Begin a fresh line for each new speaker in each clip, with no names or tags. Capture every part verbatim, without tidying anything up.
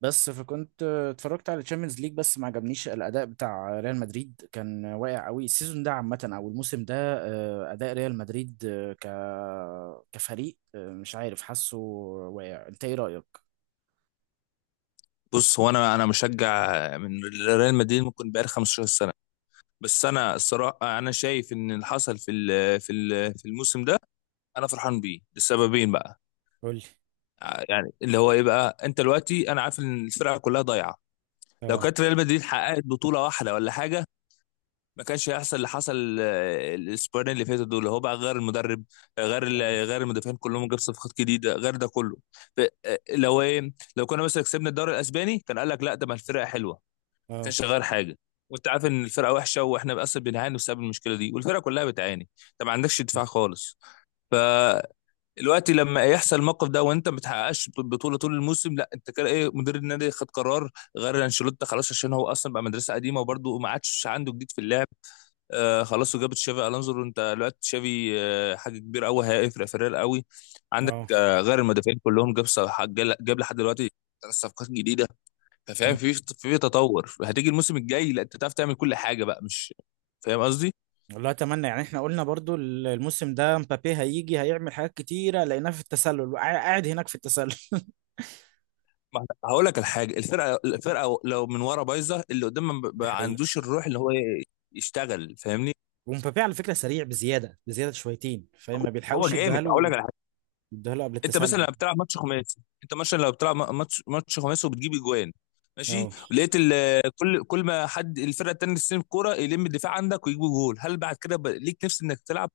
بس فكنت اتفرجت على تشامبيونز ليج، بس ما عجبنيش الاداء بتاع ريال مدريد، كان واقع قوي السيزون ده عامه، او الموسم ده آه، اداء ريال مدريد آه، ك كفريق آه، مش عارف، حاسه واقع، انت ايه رايك؟
بص، هو انا انا مشجع من ريال مدريد ممكن بقالي خمسة عشر سنه. بس انا الصراحه انا شايف ان اللي حصل في ال- في ال- في الموسم ده انا فرحان بيه لسببين بقى.
قول لي.
ع- يعني اللي هو ايه بقى، انت دلوقتي انا عارف ان الفرقه كلها ضايعه. لو
اه.
كانت ريال مدريد حققت بطوله واحده ولا حاجه ما كانش هيحصل اللي حصل آه، الاسبوعين اللي فاتوا دول. هو بقى غير المدرب، آه، غير ال-
اه.
غير المدافعين كلهم، جاب صفقات جديده غير ده كله. ف- آه، لو ايه، لو كنا مثلا كسبنا الدوري الاسباني كان قال لك لا ده ما الفرقه حلوه، ما
اه.
كانش غير حاجه. وانت عارف ان الفرقه وحشه واحنا اصلا بنعاني بسبب المشكله دي والفرقه كلها بتعاني، انت ما عندكش دفاع خالص. فالوقت لما يحصل الموقف ده وانت ما بتحققش بطوله طول الموسم لا انت كده ايه، مدير النادي خد قرار غير انشيلوتي خلاص، عشان هو اصلا بقى مدرسه قديمه وبرده ما عادش عنده جديد في اللعب. آه خلاص، وجاب تشافي الونزو. انت دلوقتي تشافي آه حاجه كبيره قوي، هيفرق فريق قوي عندك.
اه.
آه غير المدافعين كلهم، جاب صلاح- جاب جاب لحد دلوقتي ثلاث صفقات جديده. انت فاهم،
مم.
في في تطور. هتيجي الموسم الجاي لا انت تعرف تعمل كل حاجه بقى، مش فاهم قصدي؟
والله اتمنى، يعني احنا قلنا برضو الموسم ده مبابي هيجي هيعمل حاجات كتيره، لقيناه في التسلل وقع- قاعد هناك في التسلل.
ما احنا- هقول لك الحاجه، الفرقه الفرقه لو من ورا بايظه اللي قدام ما
دي
ما
حقيقة.
عندوش الروح اللي هو يشتغل، فاهمني؟
ومبابي على فكره سريع بزياده، بزياده شويتين، فما
هو
بيلحقوش يديها
جامد، هقول
له
لك على حاجه.
يديها له قبل
انت مثلا
التسلل.
لو بتلعب ماتش خماسي، انت مثلا لو بتلعب م- ماتش ماتش خماسي وبتجيب اجوان ماشي،
اه.
لقيت ال- كل كل ما حد الفرقه التانيه تستلم الكوره يلم الدفاع عندك ويجيبوا جول، هل بعد كده بقى ليك نفس انك تلعب؟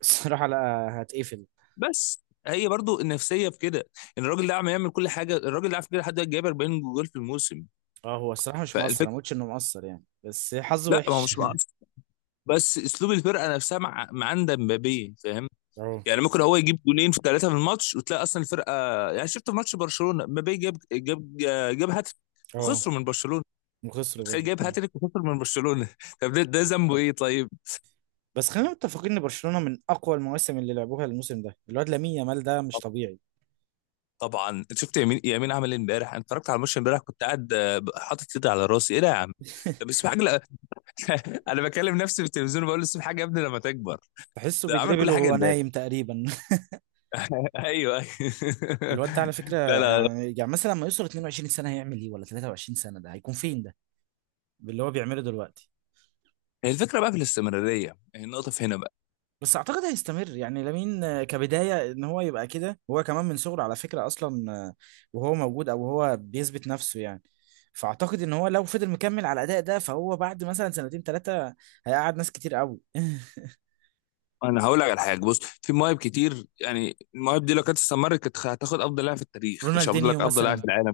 الصراحة لا. هتقفل.
بس هي برضو النفسيه في كده، ان الراجل ده عم يعمل كل حاجه. الراجل ده على فكره لحد دلوقتي جايب اربعين جول في الموسم.
اه، هو الصراحة مش مقصر،
فالفكره،
انا مقلتش انه مقصر يعني، بس حظه
لا ما هو
وحش.
مش مقصر، بس اسلوب الفرقه نفسها مع مع عند مبابي، فاهم؟
اه.
يعني ممكن هو يجيب جولين في ثلاثه في الماتش وتلاقي اصلا الفرقه. يعني شفت في ماتش برشلونه، مبابي جاب جاب جاب هاتريك
اه.
وخسروا من برشلونه.
وخسروا
بتخيل،
برضه
جايب
فعلا.
هاتريك وخسر من برشلونه طب ده ده ذنبه ايه طيب؟
بس خلينا متفقين ان برشلونة من اقوى المواسم اللي لعبوها، الموسم ده الواد لامين يامال ده مش
طب-
طبيعي.
طبعا انت شفت يمين يمين عمل ايه امبارح؟ انا اتفرجت على الماتش امبارح كنت قاعد آه، حاطط ايدي على راسي، ايه ده يا عم. طب اسمع حاجه. انا بكلم نفسي في التلفزيون بقول لسه حاجه يا ابني لما تكبر.
تحسه
ده عمل
بيدربل
كل حاجه
وهو
امبارح.
نايم تقريبا.
ايوه أيوة.
الواد ده على فكرة،
لا لا.
يعني يعني مثلا لما يوصل 22 سنة هيعمل ايه؟ ولا 23 سنة ده هيكون فين ده باللي هو بيعمله دلوقتي؟
هي الفكره بقى في الاستمراريه، هي النقطه في هنا بقى.
بس اعتقد هيستمر، يعني لامين آه، كبدايه ان هو يبقى كده، هو كمان من صغره على فكره اصلا آه، وهو موجود، او هو بيثبت نفسه يعني. فاعتقد ان هو لو فضل مكمل على الاداء ده، فهو بعد مثلا سنتين ثلاثه هيقعد ناس كتير قوي.
انا هقول لك على حاجه، بص، في مواهب كتير. يعني المواهب دي لو كانت استمرت كانت هتاخد افضل لاعب في التاريخ، مش هفضل
رونالدينيو
لك افضل لاعب في
مثلا.
العالم.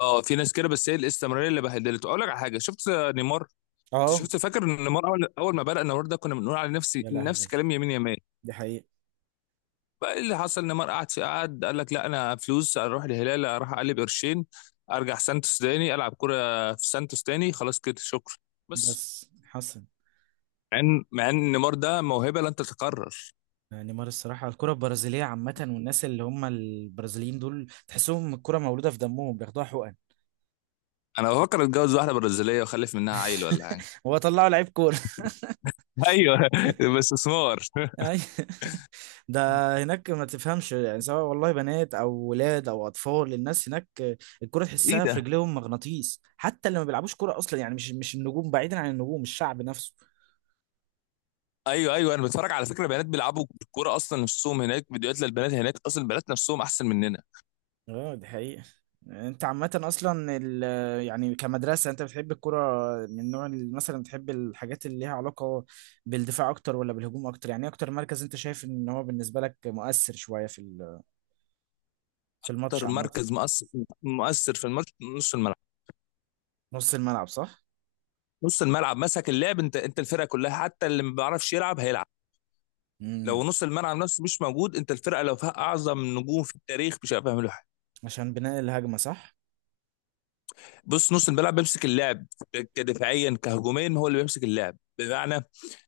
اه في ناس كده، بس هي الاستمراريه اللي بهدلته. اقول لك على حاجه، شفت نيمار؟ انت
اه.
شفت، فاكر إن نيمار، اول اول ما بدا نيمار ده كنا بنقول على نفسي
يا لهوي.
نفس كلام يمين يمال.
دي حقيقه.
بقى اللي حصل نيمار قعد في قعد قال لك لا انا فلوس اروح الهلال اروح اقلب قرشين، ارجع سانتوس تاني العب كرة في سانتوس تاني، خلاص كده شكرا، بس.
بس حسن.
مع ان مع ان نيمار ده موهبة لن تتكرر.
آه، نيمار الصراحه، الكره البرازيليه عامه، والناس اللي هم البرازيليين دول تحسهم الكره مولوده في دمهم، بياخدوها حقن.
انا بفكر اتجوز واحدة برازيلية واخلف منها عيل ولا حاجة.
هو طلعوا لعيب كوره.
ايوه بس استثمار.
أي. ده هناك ما تفهمش يعني، سواء والله بنات او ولاد او اطفال، الناس هناك الكرة
ايه
تحسها في
ده؟
رجليهم مغناطيس، حتى اللي ما بيلعبوش كرة اصلا يعني، مش مش النجوم، بعيدا عن النجوم الشعب نفسه.
ايوه ايوه، انا بتفرج على فكرة بنات بيلعبوا الكورة اصلا نفسهم هناك، فيديوهات للبنات هناك اصلا البنات نفسهم احسن مننا.
اه دي حقيقة. انت عامة اصلا ال- يعني كمدرسة، انت بتحب الكرة من نوع ال- مثلا، بتحب الحاجات اللي ليها علاقة بالدفاع اكتر ولا بالهجوم اكتر؟ يعني ايه اكتر مركز انت شايف ان هو بالنسبة لك مؤثر شوية في ال- في الماتش
اكتر
عامة؟
مركز مؤثر، مؤثر في الماتش، نص الملعب.
نص الملعب صح؟
نص الملعب مسك اللعب، انت انت الفرقه كلها حتى اللي ما بيعرفش يلعب هيلعب.
امم.
لو نص الملعب نفسه مش موجود، انت الفرقه لو فيها اعظم نجوم في التاريخ مش هيعرفوا يعملوا حاجه.
عشان بناء الهجمة صح؟
بص، نص الملعب بيمسك اللعب كدفاعيا كهجوميا، هو اللي بيمسك اللعب. بمعنى،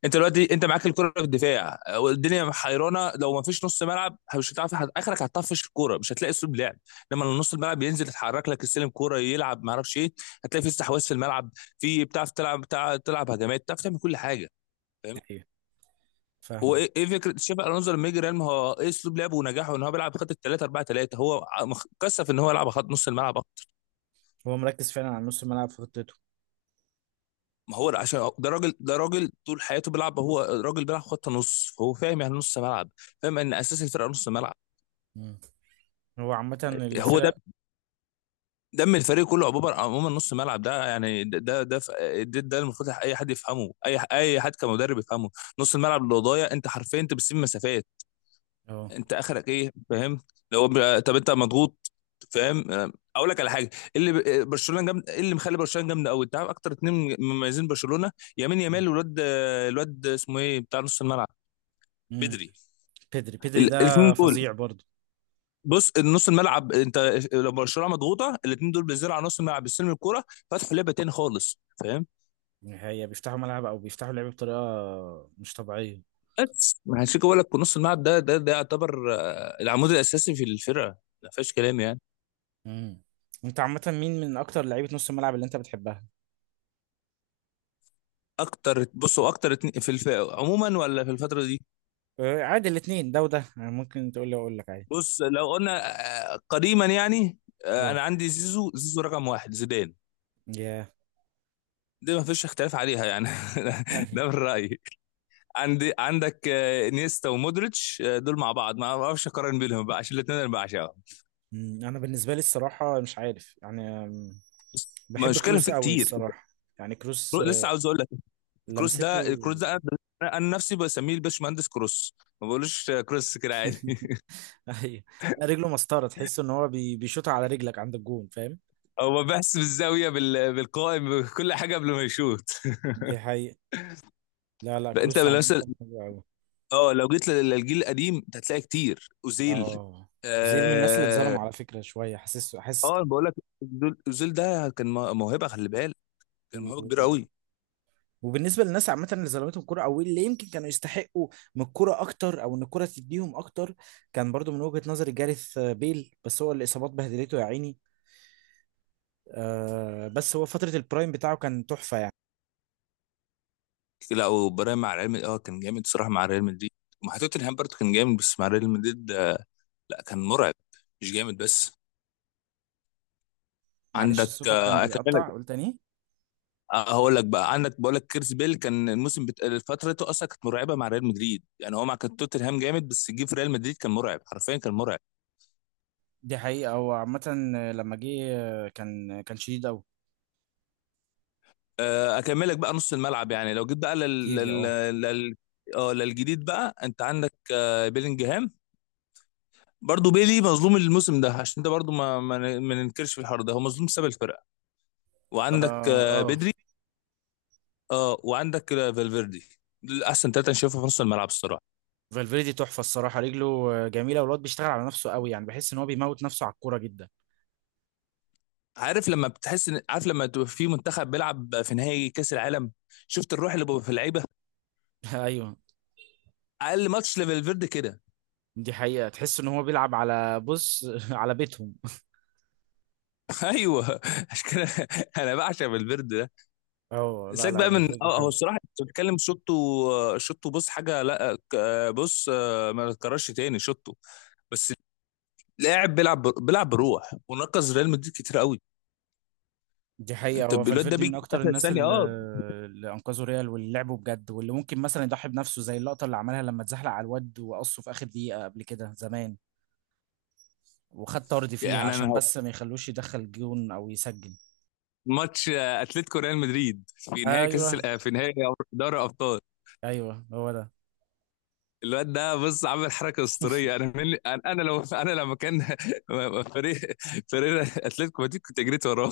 انت دلوقتي انت معاك الكره في الدفاع والدنيا حيرانه، لو ما فيش نص ملعب مش هتعرف حد- اخرك هتطفش الكوره، مش هتلاقي اسلوب لعب. لما نص الملعب ينزل يتحرك لك السلم كوره يلعب ما اعرفش ايه، هتلاقي في استحواذ في الملعب، في بتعرف تلعب، بتعرف تلعب هجمات، بتعرف تعمل كل حاجه.
ايوه.
هو
فاهم.
ايه إيه فكره تشافي الونزو لما يجي ريال؟ ما هو ايه اسلوب لعبه ونجاحه، ان هو بيلعب بخط تلاتة اربعة تلاتة. هو مخ- كثف ان هو يلعب خط نص الملعب أكتر.
هو مركز فعلا على نص الملعب في خطته.
ما هو عشان ده راجل، ده راجل طول حياته بيلعب، هو راجل بيلعب خط نص، فهو فاهم يعني نص ملعب، فاهم ان اساس الفرقه نص ملعب.
مم. هو عامة
هو ده
الفرق.
دم الفريق كله، عموما عموما نص ملعب ده، يعني ده ده ده, ف- ده, ده المفروض اي حد يفهمه، اي اي حد كمدرب يفهمه. نص الملعب اللي ضايع انت حرفيا انت بتسيب مسافات،
اه.
انت اخرك ايه فاهم؟ لو ب- طب انت مضغوط، فاهم؟ آه، اقول لك على حاجه، اللي ب- برشلونه جامد. ايه اللي مخلي برشلونه جامده قوي؟ انت عارف اكتر اتنين مميزين برشلونه، يمين يامال والواد آه، الواد اسمه ايه بتاع نص الملعب،
امم.
بدري.
بيدري بيدري ده
ال- الاثنين دول،
فظيع برضه.
بص النص الملعب، انت لو برشلونه مضغوطه الاثنين دول بينزلوا على نص الملعب بيستلموا الكوره، فتحوا لعبه تاني خالص، فاهم؟
هي بيفتحوا ملعب او بيفتحوا لعب بطريقة مش طبيعية.
بس ما هنشيك، اقول لك نص الملعب ده ده ده يعتبر آه، العمود الاساسي في الفرقه، ما فيهاش كلام يعني.
امم. انت عامة مين من اكتر لعيبة نص الملعب اللي انت بتحبها؟
اكتر، بصوا، اكتر اتنين- في الف... عموما ولا في الفتره دي؟
آه، عادي، الاثنين ده وده يعني، ممكن تقول لي اقول لك عادي.
بص لو قلنا آه، قديما يعني، آه،
اه
انا عندي زيزو، زيزو رقم واحد، زيدان.
يا.
دي ما فيش اختلاف عليها يعني ده من رايي. عندي عندك آه، نيستا ومودريتش، آه، دول مع بعض ما اعرفش اقارن بينهم بقى، عشان الاثنين انا بعشقهم،
مم، انا بالنسبة لي الصراحة مش عارف يعني أم،
بس.
بحب
مشكله
كروس
في
قوي
كتير
الصراحة. يعني كروس آه،
لسه عاوز اقول لك. كروس ده،
لمسته
الكروس ده انا، أنا نفسي بسميه الباشمهندس كروس، ما بقولوش آه، كروس كده عادي.
ايوه، رجله مسطره، تحس ان هو بي... بيشوط على رجلك عند الجون، فاهم؟
هو بحس بالزاويه بال- بالقائم بكل حاجه قبل ما يشوط.
دي حقيقة. لا لا،
لا، انت
كروس عامة
مثلا
حلو قوي.
اه لو جيت لل- للجيل القديم انت هتلاقي كتير اوزيل.
اه. اوزيل من الناس اللي
اه
اتظلموا على فكرة شوية، حاسس حاسس
اه
كده.
بقول لك، دول- اوزيل ده كان مو- موهبه، خلي بالك، كان
و...
موهبه كبيره قوي.
وبالنسبة للناس عامة اللي ظلمتهم الكورة او اللي يمكن كانوا يستحقوا من الكورة اكتر، او ان الكورة تديهم اكتر، كان برضو من وجهة نظري جاريث بيل، بس هو الاصابات بهدلته يا عيني. آه، بس هو فترة البرايم بتاعه كان تحفة يعني.
لا، وبراهيم مع ريال مدريد اه كان جامد الصراحه مع ريال مدريد، ومع توتنهام برضه كان جامد، بس مع ريال مدريد آه، لا كان مرعب، مش جامد بس.
معلش
عندك
صوتك كان
آه، اكملك،
بيقطع، قول تاني.
آه، هقول لك بقى، عندك، بقول لك كيرس بيل كان الموسم بت... فترته اصلا كانت مرعبه مع ريال مدريد، يعني هو مع كان توتنهام جامد بس جه في ريال مدريد كان مرعب، حرفيا كان مرعب.
دي حقيقة، هو عامة لما جه كان كان شديد أوي.
آه، اكملك بقى نص الملعب. يعني لو جيت بقى لل
كتير لي
لل
اه.
لل اه للجديد بقى، انت عندك آه، بيلينجهام. برضه بيلي مظلوم الموسم ده، عشان ده برضه ما ما ن- ما ننكرش في الحوار ده هو مظلوم بسبب الفرقه.
اه.
وعندك آه،
اه.
بدري، اه، وعندك آه، فالفيردي. دول احسن ثلاثه انا شايفهم في نص الملعب الصراحه.
فالفيردي تحفة الصراحة، رجله جميلة، والواد بيشتغل على نفسه أوي، يعني بحس إن هو بيموت نفسه على الكورة جدا.
عارف لما بتحس ان، عارف لما تبقى في منتخب بيلعب في نهائي كاس العالم، شفت الروح اللي بقى في اللعيبه؟
أيوه.
اقل ماتش لفالفيردي كده.
دي حقيقة، تحس إن هو بيلعب على بص على بيتهم.
ايوه، عشان كده انا بعشق فالفيردي.
اه لا
سيبك بقى
لا،
من
فالفيردي
اه، هو
حلو.
الصراحه انت بتتكلم شطه. شطه، بص حاجه، لا ك- بص آه، ما تكررش تاني شطه بس. لاعب بيلعب ب- بيلعب بروح، ونقص ريال مدريد كتير قوي.
دي حقيقة،
انت
هو
الواد ده
فالفيردي
بيجي
من
في
أكتر
اخر
الناس
ثانيه،
اللي
اه.
اللي أنقذوا ريال، واللي لعبوا بجد، واللي ممكن مثلا يضحي بنفسه، زي اللقطة اللي عملها لما اتزحلق على الواد وقصه في آخر دقيقة قبل كده زمان، وخد طرد فيها
يعني انا
عشان
هو-
بس ما يخلوش يدخل جون او يسجل.
ماتش آه، اتلتيكو ريال مدريد في نهائي
ايوه
كاس ال- آه، في نهائي دوري الابطال،
ايوه هو ده.
الواد ده بص عامل حركه اسطوريه. انا من انا، أنا لو انا لما كان فريق فريق اتلتيكو مدريد كنت جريت وراه.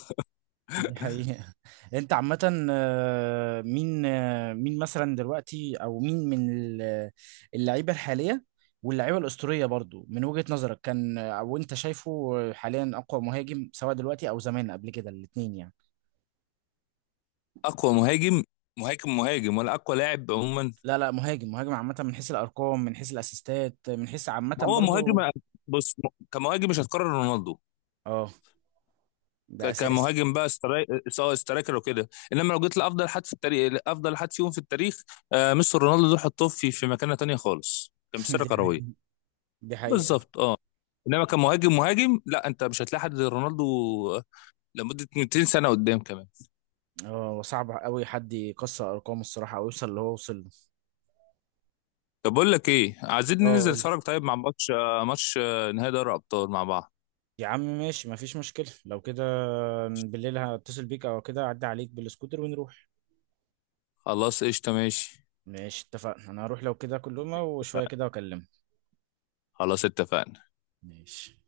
دي حقيقة. انت عامة، آه، مين آه، مين مثلا دلوقتي، او مين من ال- آه، اللعيبة الحالية واللعيبة الأسطورية برضو من وجهة نظرك كان آه، او انت شايفه حاليا اقوى مهاجم، سواء دلوقتي او زمان قبل كده، الاتنين يعني؟
اقوى مهاجم؟ مهاجم مهاجم ولا اقوى لاعب عموما؟
لا لا مهاجم مهاجم عامة، من حيث الارقام، من حيث الاسيستات، من حيث عامة
ما هو
برضو.
مهاجم، بص، كمهاجم مش هتكرر رونالدو.
اه ده
ك-
اساسي.
كمهاجم بقى استراي... سواء سترايكر وكده، انما لو جيت لافضل حد في التاريخ، افضل حد فيهم في التاريخ آه ميسي رونالدو دول حطوه في في مكانه تانية خالص كمسيره
دي
كرويه.
حقيقة. دي حقيقة.
بالظبط اه، انما كمهاجم مهاجم لا انت مش هتلاقي حد زي رونالدو آه، لمده ميتين سنه قدام كمان.
اه، وصعب قوي حد يكسر ارقامه الصراحه او يوصل اللي هو وصل له.
طب بقول لك ايه، عايزين
اه
ننزل
قول وصل
نتفرج
لي.
طيب مع ماتش آه ماتش آه نهائي دوري ابطال مع بعض؟
يا عم ماشي، مفيش مشكله لو كده، بالليل هتصل بيك او كده اعدي عليك بالسكوتر ونروح.
خلاص قشطه ماشي،
ماشي اتفقنا، انا هروح لو كده كلهم وشويه كده واكلمك.
خلاص اتفقنا.
ماشي.